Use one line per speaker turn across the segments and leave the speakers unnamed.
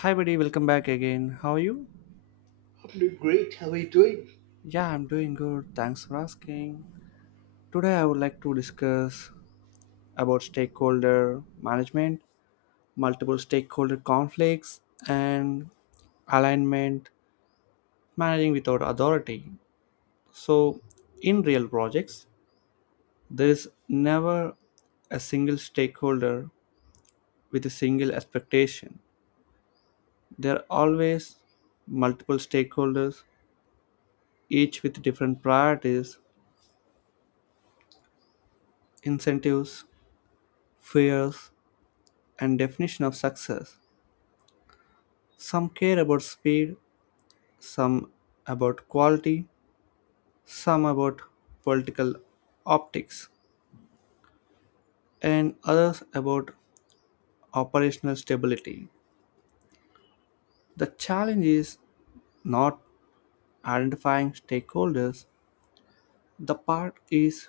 Hi, buddy, welcome back again. How are you?
I'm doing great. How are you doing?
Yeah, I'm doing good. Thanks for asking. Today, I would like to discuss about stakeholder management, multiple stakeholder conflicts, and alignment, managing without authority. So, in real projects, there is never a single stakeholder with a single expectation. There are always multiple stakeholders, each with different priorities, incentives, fears, and definition of success. Some care about speed, some about quality, some about political optics, and others about operational stability. The challenge is not identifying stakeholders, the part is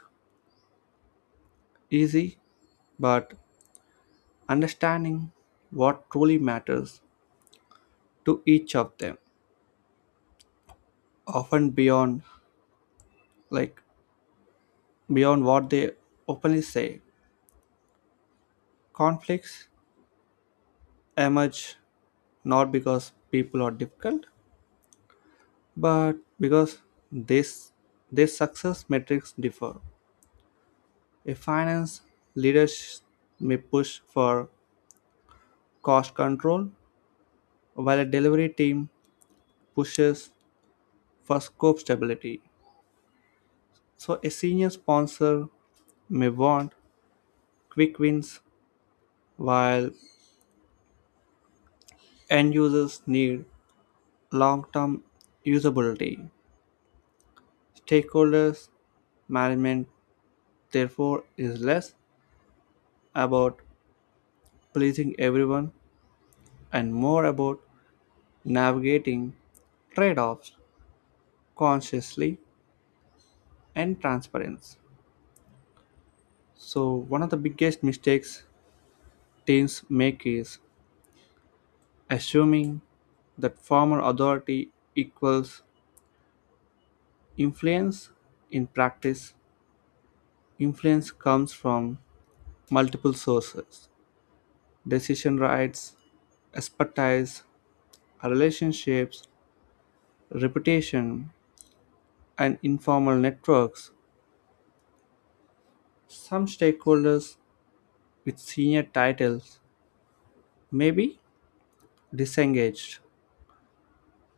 easy, but understanding what truly matters to each of them, often like beyond what they openly say. Conflicts emerge not because people are difficult, but because this their success metrics differ. A finance leader sh- may push for cost control, while a delivery team pushes for scope stability. So a senior sponsor may want quick wins, while end users need long-term usability. Stakeholders management therefore is less about pleasing everyone and more about navigating trade offs consciously and transparency. So, one of the biggest mistakes teens make is assuming that formal authority equals influence. In practice, influence comes from multiple sources: decision rights, expertise, relationships, reputation, and informal networks. Some stakeholders with senior titles may be disengaged,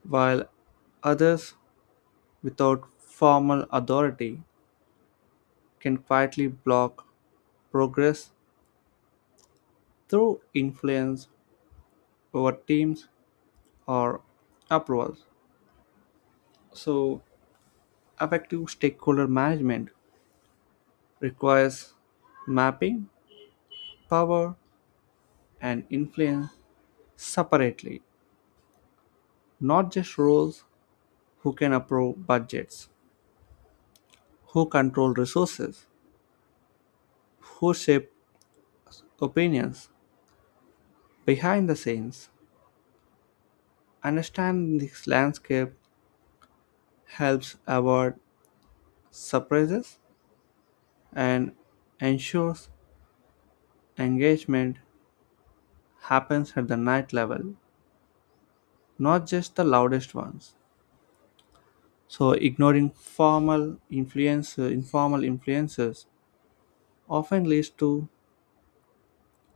while others without formal authority can quietly block progress through influence over teams or approvals. So, effective stakeholder management requires mapping power and influence separately, not just roles: who can approve budgets, who control resources, who shape opinions behind the scenes. Understanding this landscape helps avoid surprises and ensures engagement happens at the night level, not just the loudest ones. So, ignoring formal influence, informal influences often leads to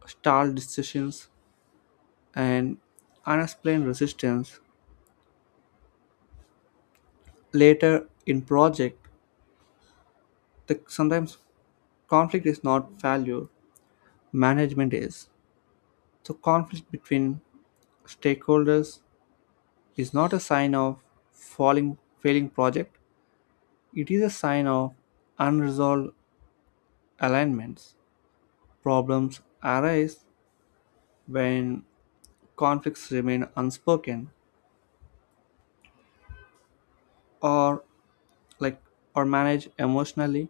stalled decisions and unexplained resistance later in project. The, sometimes conflict is not failure, management is. So conflict between stakeholders is not a sign of falling failing project, it is a sign of unresolved alignments. Problems arise when conflicts remain unspoken or like or managed emotionally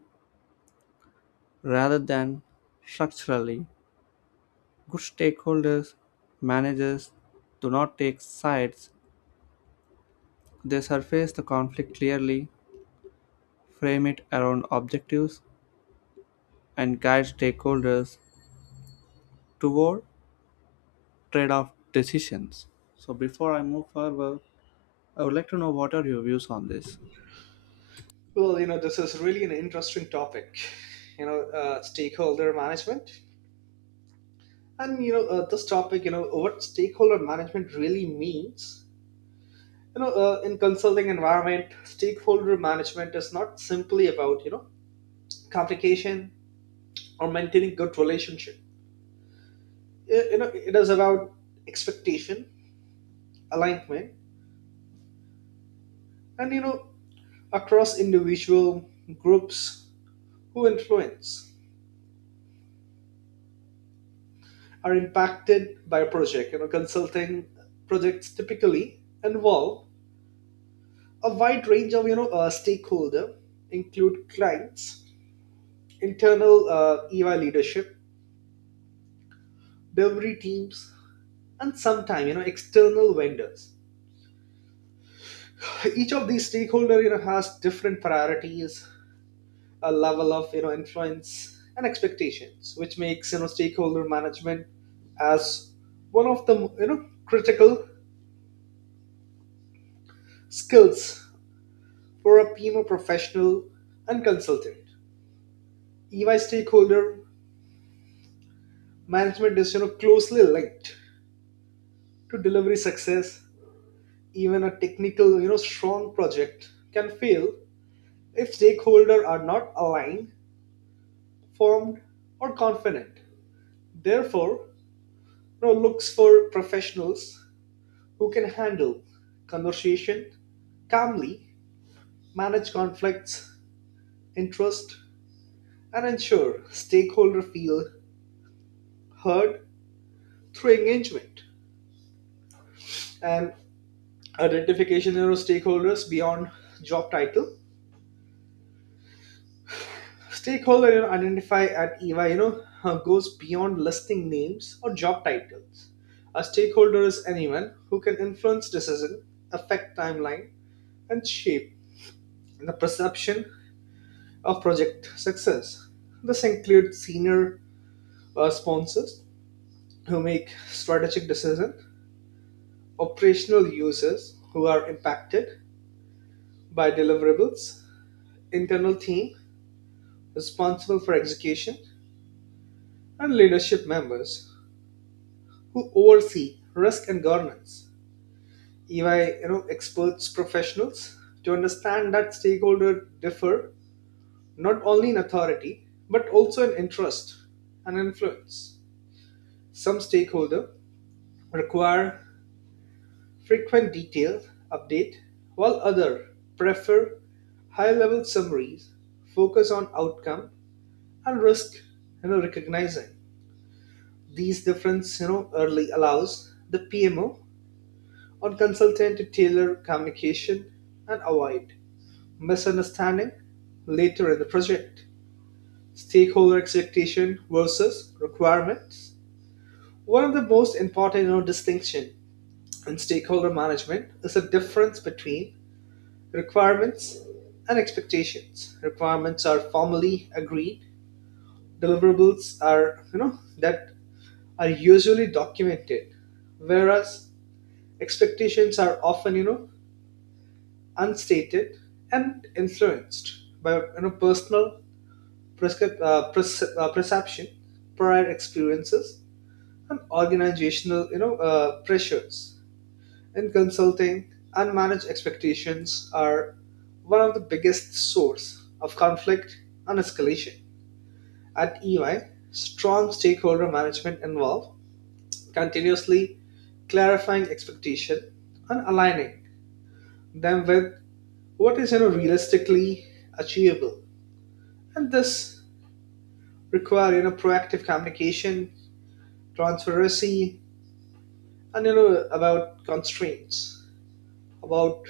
rather than structurally. Good stakeholders managers do not take sides, they surface the conflict clearly, frame it around objectives, and guide stakeholders toward trade off decisions. So, before I move further, I would like to know what are your views on this?
Well, you know, this is really an interesting topic. Stakeholder management, and this topic, what stakeholder management really means. In consulting environment, stakeholder management is not simply about communication or maintaining good relationship. It is about expectation, alignment, and across individual groups who influence. Are impacted by a project. You know, consulting projects typically involve a wide range of stakeholder, include clients, internal EY leadership, delivery teams, and sometimes external vendors. Each of these stakeholder has different priorities, a level of influence and expectations, which makes stakeholder management as one of the critical skills for a PMO professional and consultant. EY stakeholder management is closely linked to delivery success. Even a technical strong project can fail if stakeholders are not aligned, formed, or confident. Therefore, looks for professionals who can handle conversation calmly, manage conflicts, interest, and ensure stakeholders feel heard through engagement. And identification stakeholders beyond job title. Stakeholder identify at eva goes beyond listing names or job titles. A stakeholder is anyone who can influence decision, affect timeline, and shape the perception of project success. This includes senior sponsors who make strategic decisions, operational users who are impacted by deliverables, internal team responsible for execution, and leadership members who oversee risk and governance. EY, experts professionals to understand that stakeholders differ not only in authority but also in interest and influence. Some stakeholder require frequent detailed update, while other prefer high-level summaries, focus on outcome and risk. Recognizing these difference, early allows the PMO or consultant to tailor communication and avoid misunderstanding later in the project. Stakeholder expectation versus requirements. One of the most important distinction in stakeholder management is the difference between requirements and expectations. Requirements are formally agreed. Deliverables are that are usually documented, whereas expectations are often, unstated and influenced by personal perception, prior experiences, and organizational, pressures. In consulting, unmanaged expectations are one of the biggest source of conflict and escalation. At EY, strong stakeholder management involves continuously clarifying expectation and aligning them with what is realistically achievable, and this require proactive communication, transparency, and about constraints, about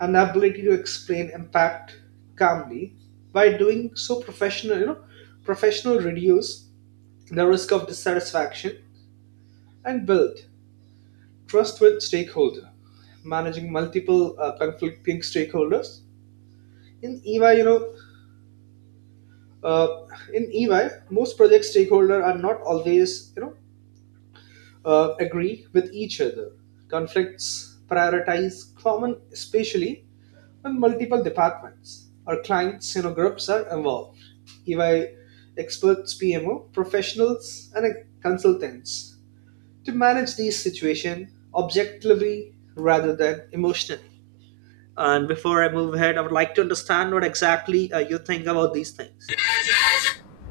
an ability to explain impact calmly. By doing so, professional you know professional reduce the risk of dissatisfaction and build trust with stakeholder. Managing multiple conflicting stakeholders in eva Uh, in EY, most project stakeholders are not always, agree with each other. Conflicts prioritize common, especially when multiple departments or clients, groups are involved. EY experts, PMO, professionals, and consultants to manage these situations objectively rather than emotionally. And before I move ahead, I would like to understand what exactly you think about these things.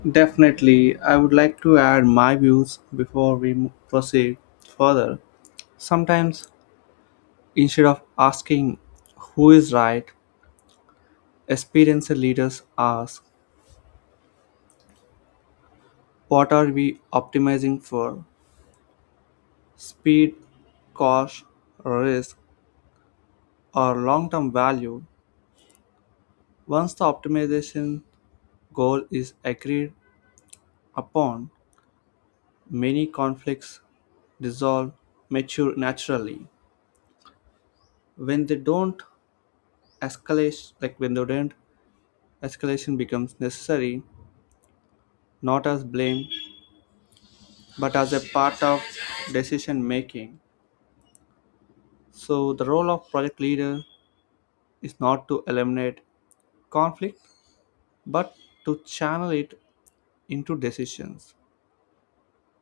Definitely, I would like to add my views before we proceed further. Sometimes, instead of asking who is right, experienced leaders ask what are we optimizing for: speed, cost, risk, or long term value. Once the optimization goal is agreed upon, many conflicts dissolve, mature naturally. When they don't when they don't, escalation becomes necessary, not as blame, but as a part of decision making. So the role of project leader is not to eliminate conflict, but to channel it into decisions.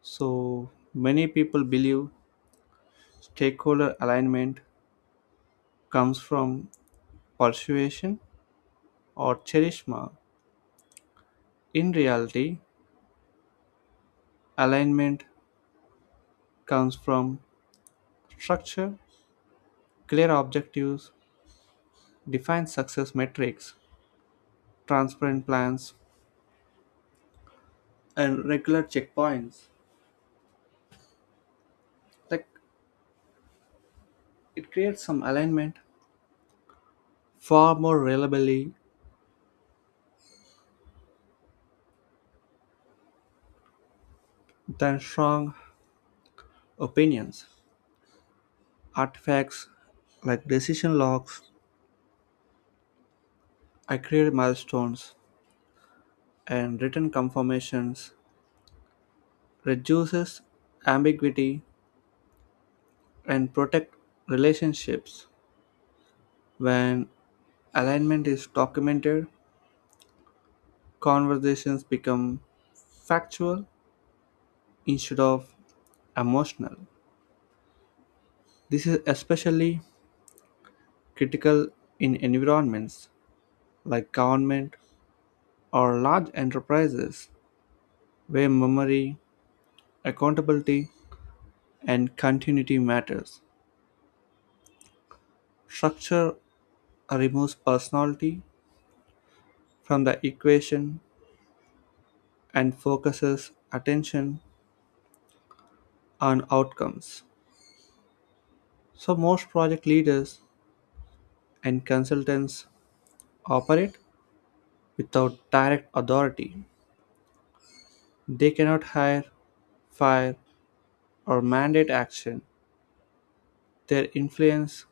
So many people believe stakeholder alignment comes from persuasion or charisma. In reality, alignment comes from structure, clear objectives, defined success metrics, transparent plans, and regular checkpoints. Like it creates some alignment far more reliably than strong opinions. Artifacts like decision logs, accurate milestones, and written confirmations reduces ambiguity and protect relationships. When alignment is documented, conversations become factual instead of emotional. This is especially critical in environments like government or large enterprises where memory, accountability, and continuity matters. Structure removes personality from the equation and focuses attention on outcomes. So most project leaders and consultants operate without direct authority. They cannot hire, fire, or mandate action, their influence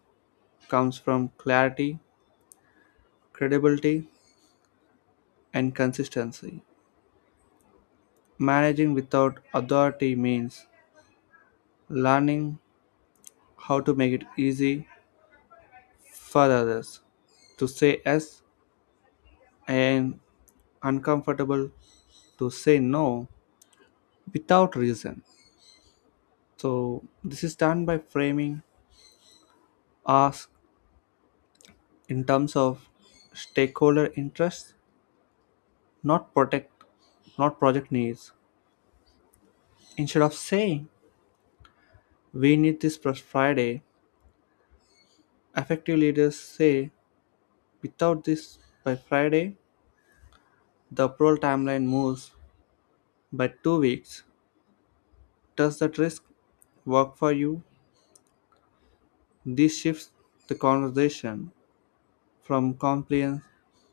comes from clarity, credibility, and consistency. Managing without authority means learning how to make it easy for others to say yes and uncomfortable to say no without reason. So, this is done by framing ask in terms of stakeholder interests, not protect, not project needs. Instead of saying "we need this by Friday," effective leaders say, without this by Friday, the approval timeline moves by 2 weeks. Does that risk work for you? This shifts the conversation from compliance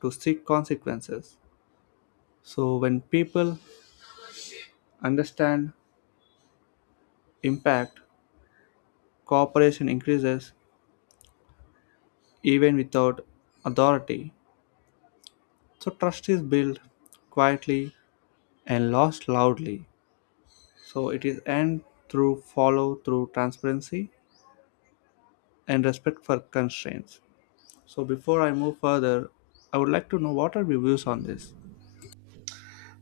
to strict consequences. So, when people understand impact, cooperation increases even without authority. So, trust is built quietly and lost loudly. So it is and through follow through transparency and respect for constraints. So before I move further, I would like to know what are your views on this?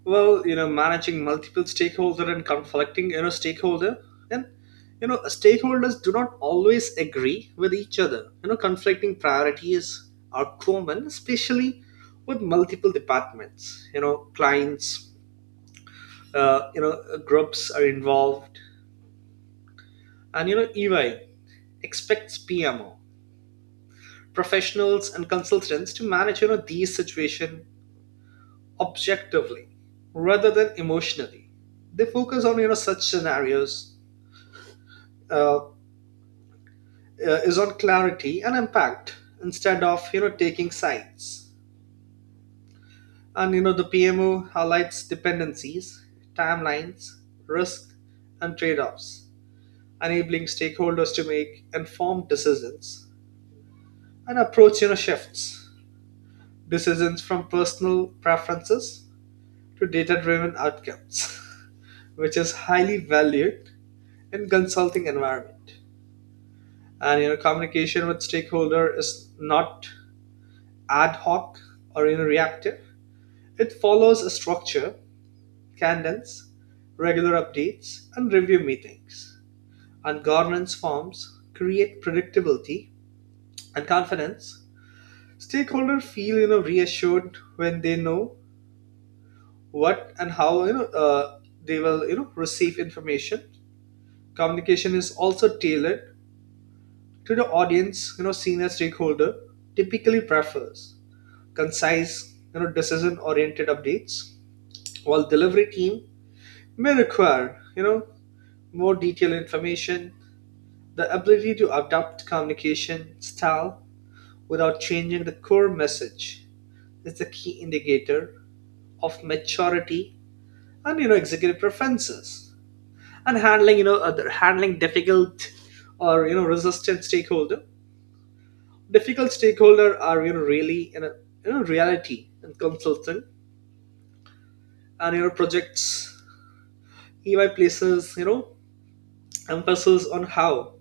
Well, you know, managing multiple stakeholder and conflicting stakeholder, and stakeholders do not always agree with each other. You know, conflicting priorities are common, especially with multiple departments, clients, uh, you know groups are involved. And you know, EY expects PMO professionals and consultants to manage these situation objectively rather than emotionally. They focus on such scenarios, uh, uh, is on clarity and impact instead of taking sides. And you know, the PMO highlights dependencies, timelines, risk, and trade-offs, enabling stakeholders to make informed decisions. And approach shifts decisions from personal preferences to data-driven outcomes, which is highly valued in consulting environment. And you know, communication with stakeholder is not ad hoc or reactive. It follows a structure, cadence, regular updates, and review meetings. And governance forms create predictability and confidence. Stakeholders feel reassured when they know what and how they will receive information. Communication is also tailored to the audience. You know, senior stakeholder typically prefers concise decision oriented updates, while delivery team may require more detailed information. The ability to adapt communication style without changing the core message is the key indicator of maturity and executive preferences. And handling other handling difficult or resistant stakeholder, difficult stakeholder are really in a reality and consultant and projects. EY places emphasis on how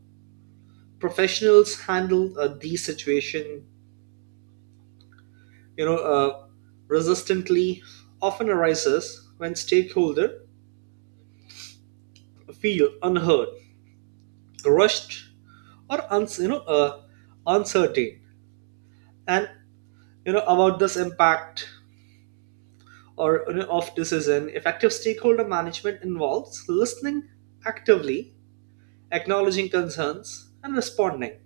professionals handle these situation. you know, uh, resistantly often arises when stakeholder feel unheard, rushed, or uncertain, and about this impact or of decision. Effective stakeholder management involves listening actively, acknowledging concerns, and responding.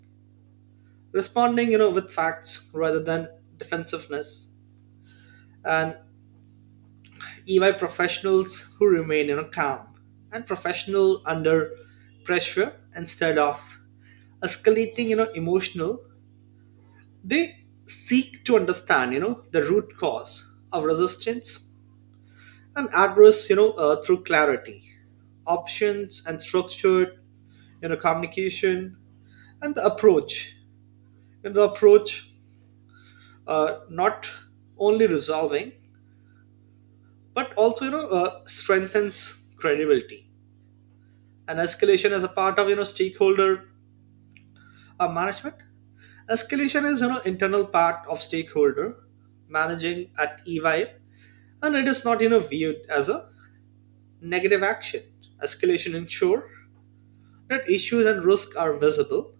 Responding, with facts rather than defensiveness. And EY professionals who remain calm and professional under pressure instead of escalating, emotional, they seek to understand, the root cause of resistance and address, through clarity, options, and structured, communication and the approach. And the approach not only resolving but also strengthens credibility. And escalation as a part of stakeholder management. Escalation is internal part of stakeholder managing at EY, and it is not viewed as a negative action. Escalation ensure that issues and risks are visible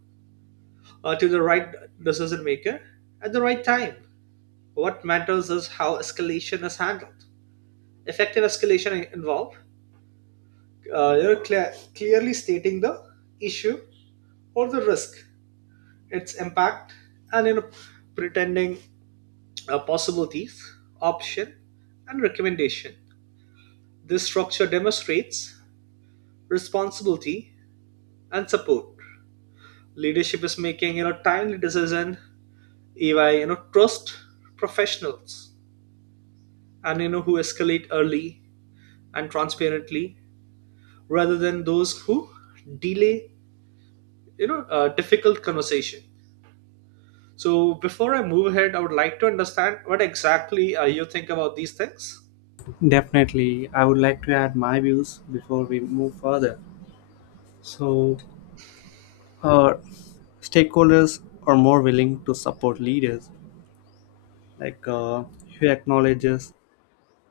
to the right decision maker at the right time. What matters is how escalation is handled. Effective escalation involve clearly stating the issue or the risk, its impact, and pretending possibilities, option, and recommendation. This structure demonstrates responsibility and support. Leadership is making timely decision, if trust professionals and who escalate early and transparently rather than those who delay a difficult conversation. So before I move ahead, I would like to understand what exactly you think about these things.
Definitely, I would like to add my views before we move further. So, uh, stakeholders are more willing to support leaders like uh, who acknowledges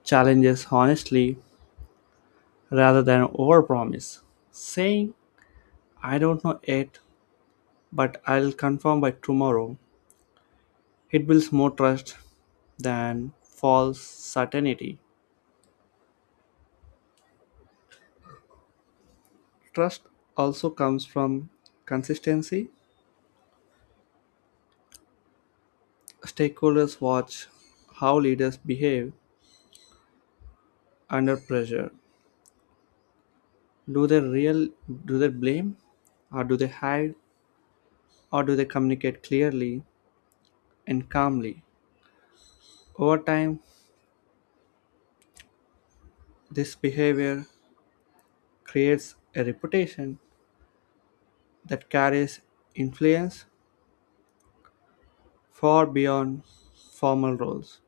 challenges honestly rather than overpromise, saying, "I don't know yet, but I'll confirm by tomorrow." It builds more trust than false certainty. Trust also comes from consistency. Stakeholders watch how leaders behave under pressure. Do they real do they blame, or do they hide, or do they communicate clearly and calmly? Over time, this behavior creates a reputation that carries influence far beyond formal roles.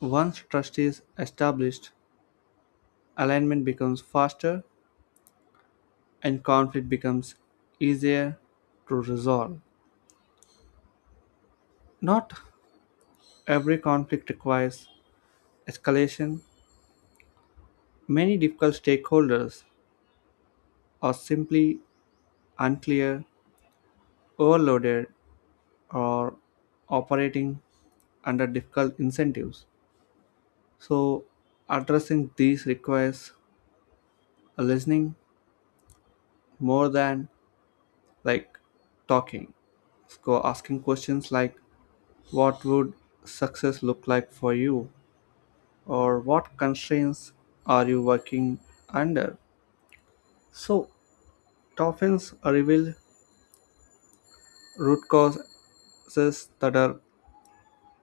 Once trust is established, alignment becomes faster and conflict becomes easier to resolve. Not every conflict requires escalation. Many difficult stakeholders are simply unclear, overloaded, or operating under difficult incentives. So, addressing these requires a listening more than like talking. So, asking questions like, what would success look like for you, or what constraints are you working under? So, it often reveals root causes that are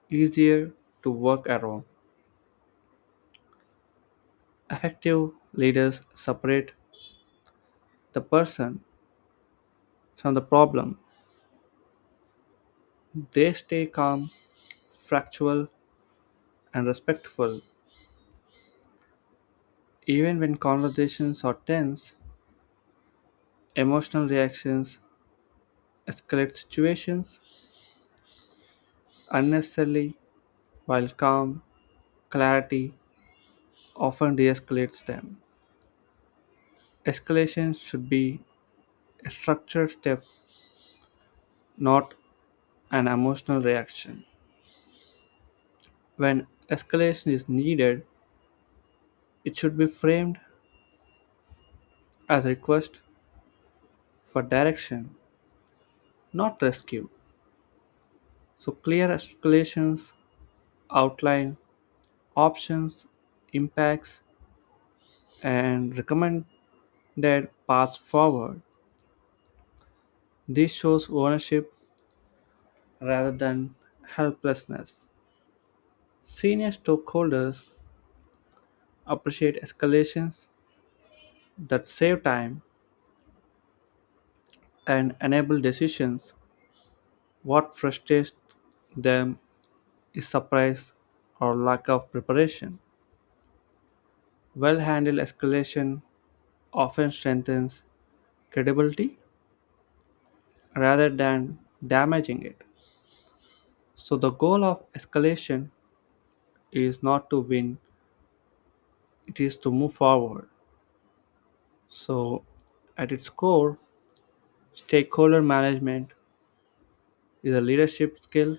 easier to work around. Effective leaders separate the person from the problem. They stay calm, factual, and respectful. Even when conversations are tense, emotional reactions escalate situations unnecessarily, while calm, clarity often de escalates them. Escalation should be a structured step, not an emotional reaction. When escalation is needed, it should be framed as a request for direction, not rescue. So, clear escalations outline options, impacts, and recommended paths forward. This shows ownership rather than helplessness. Senior stockholders appreciate escalations that save time and enable decisions. What frustrates them is surprise or lack of preparation. Well handled escalation often strengthens credibility rather than damaging it. So, the goal of escalation is not to win, it is to move forward. So, at its core, stakeholder management is a leadership skill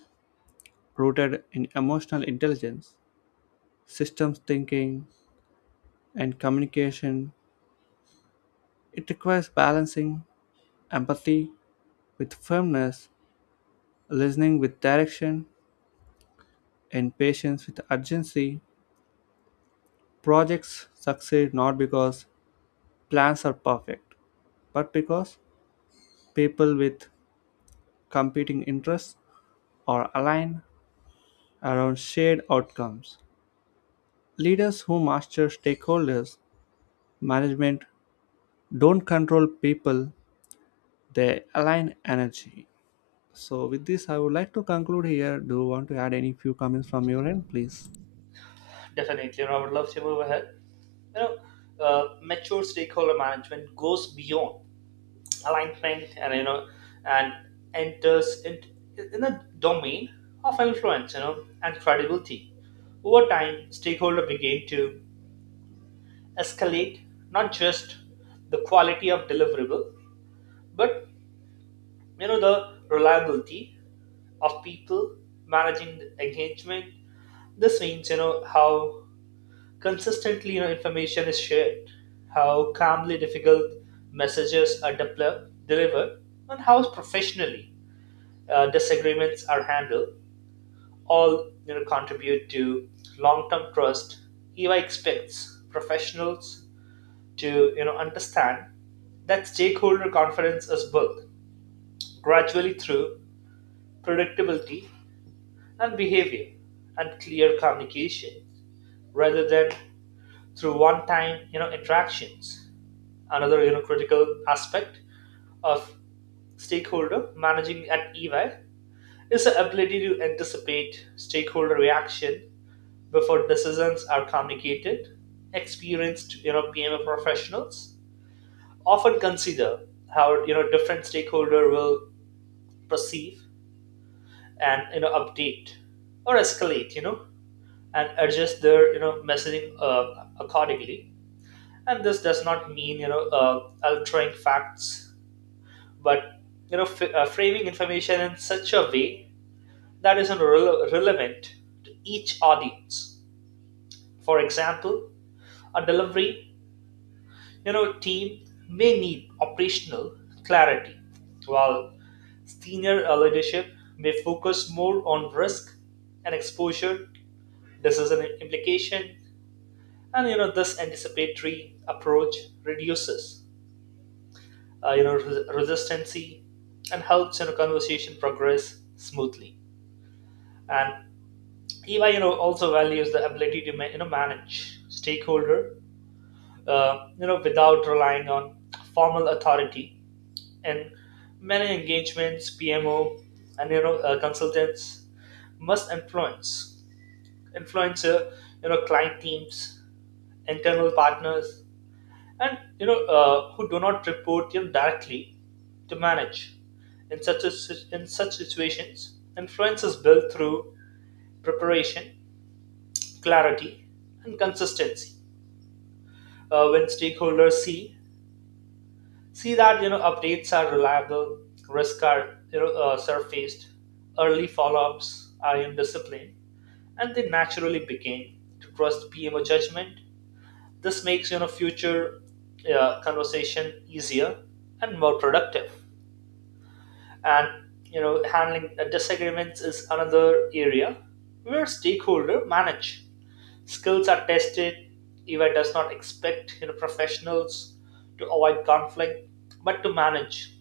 rooted in emotional intelligence, systems thinking, and communication. It requires balancing empathy with firmness, listening with direction, and patience with urgency. Projects succeed not because plans are perfect, but because people with competing interests are aligned around shared outcomes. Leaders who master stakeholders management don't control people, they align energy. So, with this, I would like to conclude here. Do you want to add any few comments from your end, please?
Definitely, and I would love to move ahead. you know mature stakeholder management goes beyond alignment and you know and enters in the domain of influence, and credibility. Over time, stakeholder began to escalate not just the quality of deliverable, but the reliability of people managing the engagement. This means how consistently information is shared, how calmly difficult messages are delivered, and how professionally disagreements are handled, all contribute to long-term trust. EY expects professionals to understand that stakeholder confidence is built gradually through predictability and behavior and clear communication rather than through one-time interactions. Another critical aspect of stakeholder managing at EY is the ability to anticipate stakeholder reaction before decisions are communicated. Experienced PMO professionals often consider how different stakeholder will perceive and update or escalate, and adjust their messaging accordingly. And this does not mean altering facts, but framing information in such a way that is relevant to each audience. For example, a delivery team may need operational clarity, while senior leadership may focus more on risk and exposure, decision implication. And this anticipatory approach reduces resistancy and helps conversation progress smoothly. And EY, also values the ability to manage stakeholder, without relying on formal authority. And many engagements, PMO, and consultants must influence client teams, internal partners, and who do not report directly to manage. In such situations, influence is built through preparation, clarity, and consistency. When stakeholders see that updates are reliable, risks are surfaced, early follow-ups are in discipline, and they naturally begin to trust PMO judgment. This makes future conversation easier and more productive. And handling disagreements is another area where stakeholder manage skills are tested. EY does not expect professionals to avoid conflict, but to manage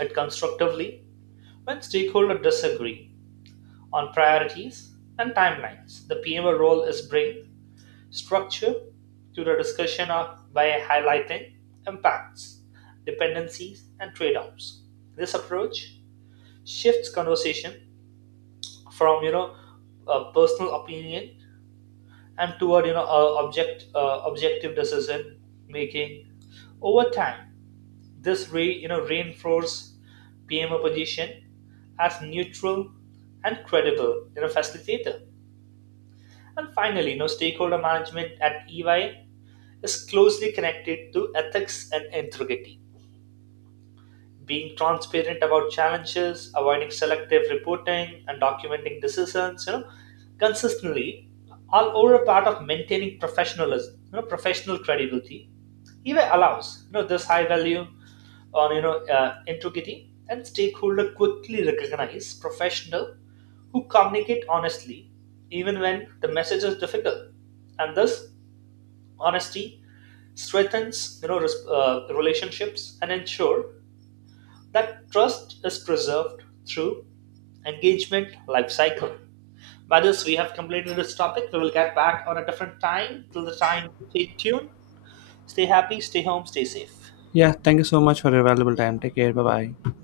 it constructively. When stakeholders disagree on priorities and timelines, the PMO role is bring structure to the discussion by highlighting impacts, dependencies, and trade-offs. This approach shifts conversation from a personal opinion and toward objective decision making. Over time, this re, you know reinforces PMO position as neutral and credible facilitator. And finally, stakeholder management at EY is closely connected to ethics and integrity. Being transparent about challenges, avoiding selective reporting, and documenting decisions, consistently, all over a part of maintaining professionalism, professional credibility. EBay allows this high value on integrity, and stakeholder quickly recognize professional who communicate honestly even when the message is difficult. And this honesty strengthens relationships and ensure that trust is preserved through engagement life cycle. By this, we have completed this topic. We will get back on a different time. Till the time, stay tuned, stay happy, stay home, stay safe.
Yeah, thank you so much for your valuable time. Take care. Bye bye.